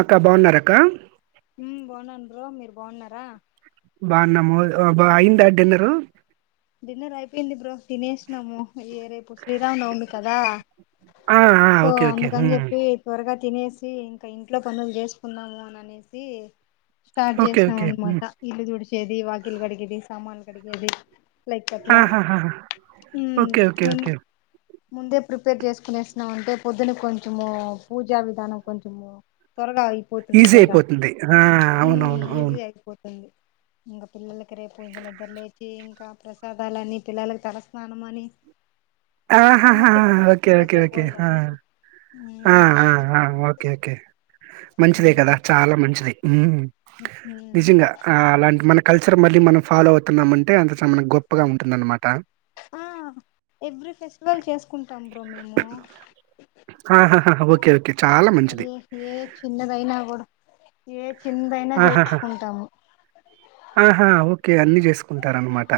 అక్కా బావున్నార అక్కా హ్మ్ బాగున్నాను్రో మీరు బాగున్నారా బావున్నాము బా అయిందా డిన్నరు డిన్నర్ అయిపోయింది బ్రో తినేసినాము ఏరే ఇప్పుడు శ్రీరామ నవమి కదా ఆ ఆ సో ఓకే ఓకే అందుకని ఉమ్. చెప్పి త్వరగా తినేసి ఇంకా ఇంట్లో పనులు చేసుకున్నాము అని అనేసి స్టార్ట్ ఓకే చేసాం ఓకే అన్నమాట ఇల్లు తుడిచ్ ఏది వాకిలి కడిగేది సామాన్ కడిగేది లైక్ అట్లా ఆహాహా ఓకే ఓకే ఉమ్ ఓకే ముందే ప్రిపేర్ చేసుకునేసినామంటే పొద్దున్న కొంచము పూజా విధానం కొంచెము త్వరగా అయిపోతుంది ఈజీ కదా అయిపోతుంది ఆ అవునవును అవును అవును ఈఈజీ అయిపోతుంద ఇంక పిల్లలకి రేపు ఇంక నిద్ర లేచి ఇంకా ప్ర సాదాలని పిల్లలకు తలస్నానమని ఆహాహాహా ఓకే ఓకే ఓకే బోల్డని ఆ హ్మ్ ఆఆఓకే ఓకే మంచిదే కదా చాలా మంచిది ఉ హ్మ్ నిజంగా ఆ అలాంటి మనక్ కల్చర్ మళ్ళీ మనం ఫాలో అవుతున్నామంటే అంత చానా మన గొప్పగా ఉంటుందనమాట. ఆ ఎవ్రీ ఫెస్టివల్ చేసుకో కుంటాం బ్రో మేము ఓ కే అరే ఏ చిన్నదైనా కూడు ఏ చిన్నదైనా ఆహాహా చేసుకుంటాము ఆహా ఓకే అన్ని చేసుకుంటారు అన్నమాట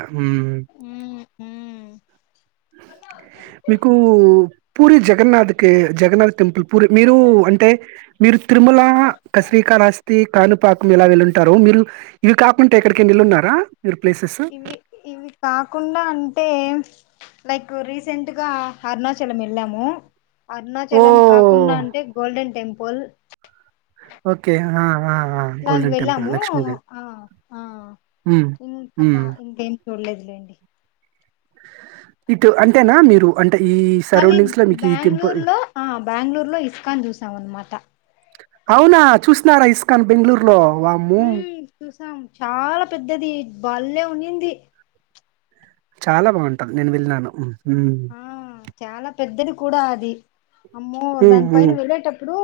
హ్మ్ హ్మ్ మీకు పూరి జగన్నాథ్ కి జగన్నాథ్ టెంపుల్ పూరి మీరు అంటే మీరు తిరుమల క శ్రీకాళహస్తి, కానుపాకం ఇలా వెళ్ళుంటారు. మీరు ఇవి కాకుంటే ఎక్కడికి ఏళ్ళున్నార. ఇవి ఇవి కాకుండా అంటే లైక్ రీసెంట్గా అరుణాచలం వెళ్ళాము. అరుణాచలం ఓహ్! కాకుండా అంటే గోల్డెన్ టెంపుల్ ఓకే ఆ ఆ! ఆ! ఇట్లాంటి గోల్డెన్ టెంపుల్ వెళ్ళాము లక్ష్మీదేవి. ఆ ఆ హ్మ్. ఇంకా హ్మ్. ఇంకే చూడలేదులేండి ఇటు అంతేనా మీరు అం మళ్ళీ బెంగళూర్ లో ఆ బెంగళూరు లో ఇస్కాన్ చూసాం అనమాట అవునా చూసినారా ఇస్కాన్ బెంగళూరు లో వామ్మో సినాం చాలా పెద్దది బల్లే ఉన్నింది చాలా బాగుంటది నేను వెళ్ళినను ఆ చాలా పెద్దది కూడా అది అమ్మో హ్మ్. దాని హ్మ్. పైన వెళ్ళేటప్పుడు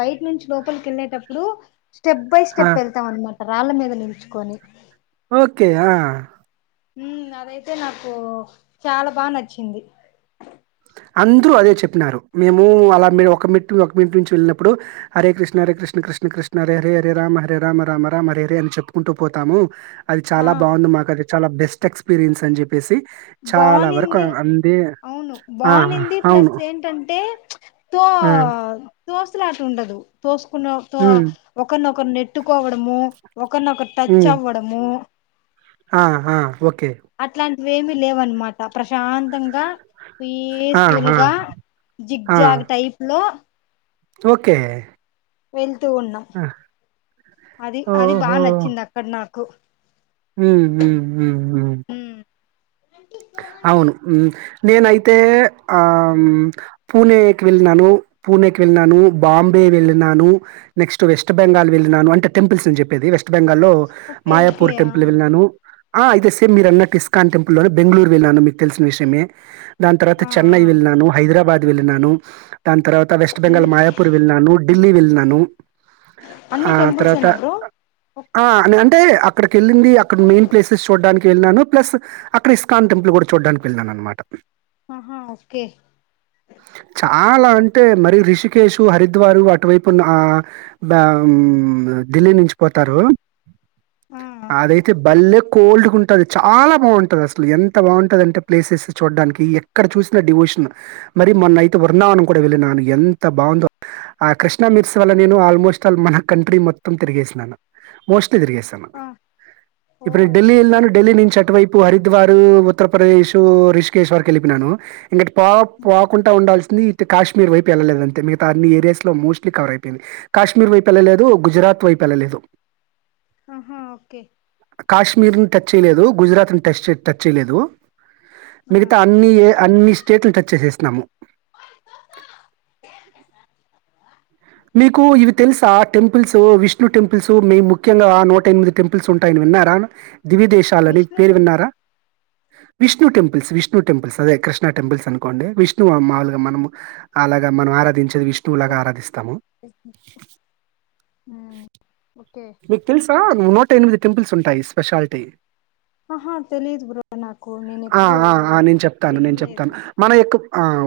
బయట నుంచి లోపలికి వెళ్ళేటప్పుడు స్టెప్ బై ఆ! స్టెప్ వెళ్తాన్నమాట రాళ్ళ మీద నిల్చుకొని ఓకేయా ఉం అదైతే నాకు చాలా బా నచ్చింది అందరూ అదే చెప్పినారు. మేము అలా ఒక మిట్ నుంచి ఒక మినిట్ నుంచి వెళ్ళినప్పుడు, హరే కృష్ణ హరే కృష్ణ కృష్ణ కృష్ణ హరే హరే హరే రామ హరే రామ రామ రామ హరే హరే అని చెప్పుకుంటూ పోతాము. అది ఆ చాలా బాగుంది మాకు అది చాలా బెస్ట్ స్ట్ ఎక్స్పీరియన్స్ అన్ చెప్ చెప్పేసి చాలా వరకు అందే ఆ! బాగునింది అవును. ప్లస్ ఏంటంటే తో ఆ! తోసులాట ఉండదు తోస్ కునోల్తో హ్మ్. ఒకరినొకరు నెట్టుకోవడము ఒకరినోకరు టచ్ అవ్వడము ఆా ఒ అట్లాం వేమి లేవన్నమాట ప్రశాంతంగా ఆ! పీస్ఫుల్ ఆ! గా జిగ్ ఆ! జాగ్ టైప్ లో ఓకే వెల్ ఉన్నాం ఆ! అది అది బాగా నచ్చింది అక్కడ నాకు గ హు హు హు ఉమ్ అవును నేనైతే ఆ ఆ పూణెకి వెళ్ళాను పూణెకి వెళ్ళినను బాంబే వెళ్ళినను నెక్స్ట్ వెస్ట్ బెంగాల్ వెళ్ళినను అంటే టెంపుల్స్ నిన్ చెప్పేది వెస్ట్ బెంగాల్ లో ఓకే ఓకే మాయాపూర్ ఆ టెంపుల్ వెళ్ళను ఆ అయితే సేమ్ మీరున్నట్టు ఇస్కాన్ టెంపుల్ లోని బెంగళూరు వెళ్ళాను మీకు తెలిసిన విషయమే దాని తర్వాత ఆ ఆ చెన్నై వెళ్ళినాను హైదరాబాద్ వేళ్లినాను దాని తర్వాత వెస్ట్ అన్ని బెంగాల్ మాయాపూర్ వెళ్న్నాను ఢిల్లి వెళ్ నను అన్ని ఆ తరువాత టెంపుల్సేనా బ్రో ఆ అన్ అంటే అక్కడికి వెళ్ళింది అక్కడ మెయిన్ ప్లేసెస్ చూడడానికి వెళ్ళినాను ప్లస్ అక్కడ ఇస్కాన్ టెంపుల్ కూడా చూడ్డానికి వెళ్లినాను అన్నమాట ఆహా ఓకే అలా అంటే మరి రిషికష్ హరిద్వారు అటువైపున్న ఆ మ్ ఢిల్లీ నుంచి పోతారు ఆ అదైతే బల్లె కోల్డ్ గుంటది చాలా బాగుం టది అసలు ఎంత బాగుంటదంటే ప్లేసెస్ చూడడానికి ఎక్కడ చూసిన డివోషన్ మరి మొన్నయితే వర్ణవం కూడా వెళ్ళినను ఎంత బాగుందో ఆ కృష్ణా మిర్స్ వల్ల నేను ఆల్మోస్ట్ల్ మన కంట్రీ మొత్తం తిరిగేసినను మోస్ట్ స్ట్ తిరిగేేశాను ఆ ఓ ఇప్పుడు నేను ఢిల్లీ వెళ్ళినాను సూపర్ ఢిల్లీ నుంచి అటువైపు హరిద్వార్ ఉత్తరప్రదేశ్ రిషికేశ్వర్కి ఎల్లిపోయినాను ఇంకటి పా పోకుండా ఉండాల్సింది తే కాశ్మీర్ వైపు వెళ్ళలేదు అంతే మిగతా అన్ని ఏరియాస్ లో మోస్ట్లీ కవర్ అయిపోయింది కాశ్మీర్ వైపు ఎళ్ళలేదు గుజరాత్ వైపు ఎళ్ళలేదు ఆహా ఓకే కాశ్మీర్ని టచ్ చేయలేదు గుజరాత్ టచ్ టచ్ చేయలేదు ఆ మిగతా అన్ని అన్ని స్టేట్లు టచ్ చేసేస్ నమో మీకు ఇవి తెలుసు ఆ టెంపుల్స్ విష్ణు టెంపుల్స్ మేము ముఖ్యంగా ఆ నూట ఎనిమిది టెంపుల్స్ ఉంటాయని విన్నారా దివి దేశాలని విష్ణు పేరు విన్నారా temple Vishnu temples Vishnu temples అదే కృష్ణ టెంపుల్స్ అనుకోండి విష్ణు మాముూలుగా మనం అలాగా మనం ఆరాధించ విష్ణులగాారాదిస్తంది ఓకే వికిిల్ నూట ఎనిమిది టింపుల్స్ ఉంటాయి స్పెషాలిటీ ఆహా తెలీదు బ్రో నాకు నేను ఆ! ఎప్పుడు ఆ! ఆ! నేను చెప్తాను. నేను చెప్తాను. వినలేదు మన యొక్క ఆ.